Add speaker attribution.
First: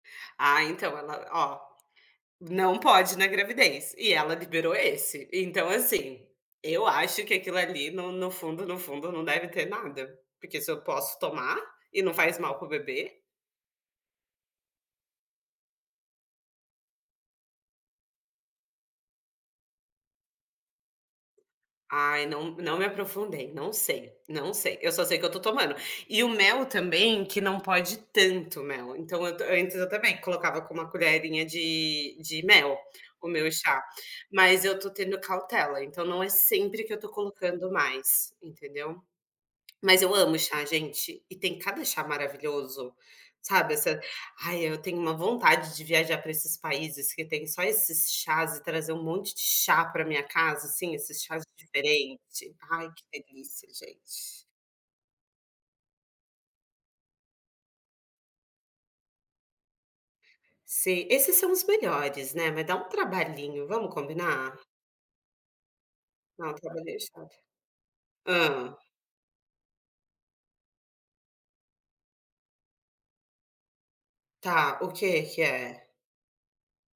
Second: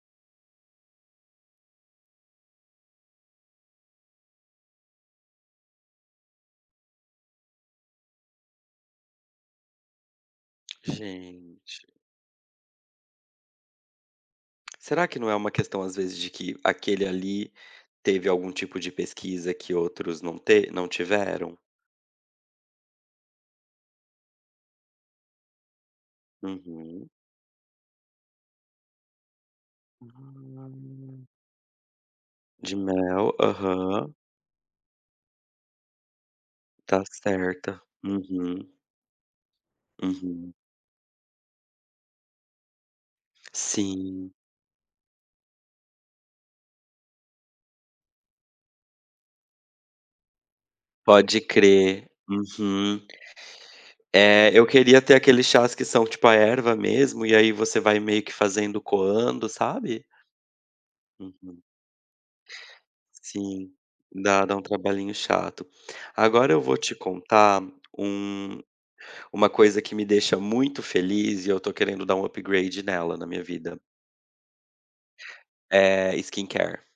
Speaker 1: Ah, então, ela ó, não pode na gravidez e ela liberou esse. Então, assim, eu acho que aquilo ali no no fundo, no fundo não deve ter nada. Porque se eu posso tomar
Speaker 2: Gente!
Speaker 1: e não faz mal para o bebê
Speaker 2: Será que não é uma questão, às vezes, de que aquele ali teve algum tipo de pesquisa que outros não te não tiveram?
Speaker 1: Ai, não não me aprofundei, não sei, não sei, eu só sei que eu estou tomando. E o mel
Speaker 2: Uhum.
Speaker 1: também, que não pode tanto o mel, então eu ta antes eu também colocava com uma
Speaker 2: Ah.
Speaker 1: colherinha de de
Speaker 2: De
Speaker 1: mel,
Speaker 2: mel,
Speaker 1: o meu chá.
Speaker 2: aham.
Speaker 1: Mas eu estou tendo cautela, então não é sempre que eu
Speaker 2: Tá
Speaker 1: estou colocando
Speaker 2: certa.
Speaker 1: mais,
Speaker 2: Uhum.
Speaker 1: entendeu? Mas eu amo
Speaker 2: Uhum.
Speaker 1: chá, gente, e tem cada chá maravilhoso, sabe, essa
Speaker 2: Sim.
Speaker 1: ai eu tenho uma vontade de viajar para esses países que têm só esses chás e trazer um monte de chá para minha casa, assim, esses
Speaker 2: Pode
Speaker 1: chás
Speaker 2: crer.
Speaker 1: diferente, ai
Speaker 2: Uhum.
Speaker 1: que delícia, gente.
Speaker 2: É, eu queria ter aqueles chás que são tipo a erva mesmo e aí você vai meio que fazendo coando, sabe?
Speaker 1: Sim, esses são
Speaker 2: Uhum.
Speaker 1: os melhores, né. Vai dar um trabalhinho,
Speaker 2: Sim,
Speaker 1: vamos
Speaker 2: dá, dá
Speaker 1: combinar?
Speaker 2: um trabalhinho chato.
Speaker 1: Ah,
Speaker 2: Agora
Speaker 1: eu
Speaker 2: eu vou
Speaker 1: estava bem
Speaker 2: te
Speaker 1: inchada.
Speaker 2: contar um
Speaker 1: Hã.
Speaker 2: uma coisa que me deixa muito feliz e eu estou querendo dar um upgrade nela, na minha vida.
Speaker 1: Tá, o quê que é?
Speaker 2: Eh, skincare.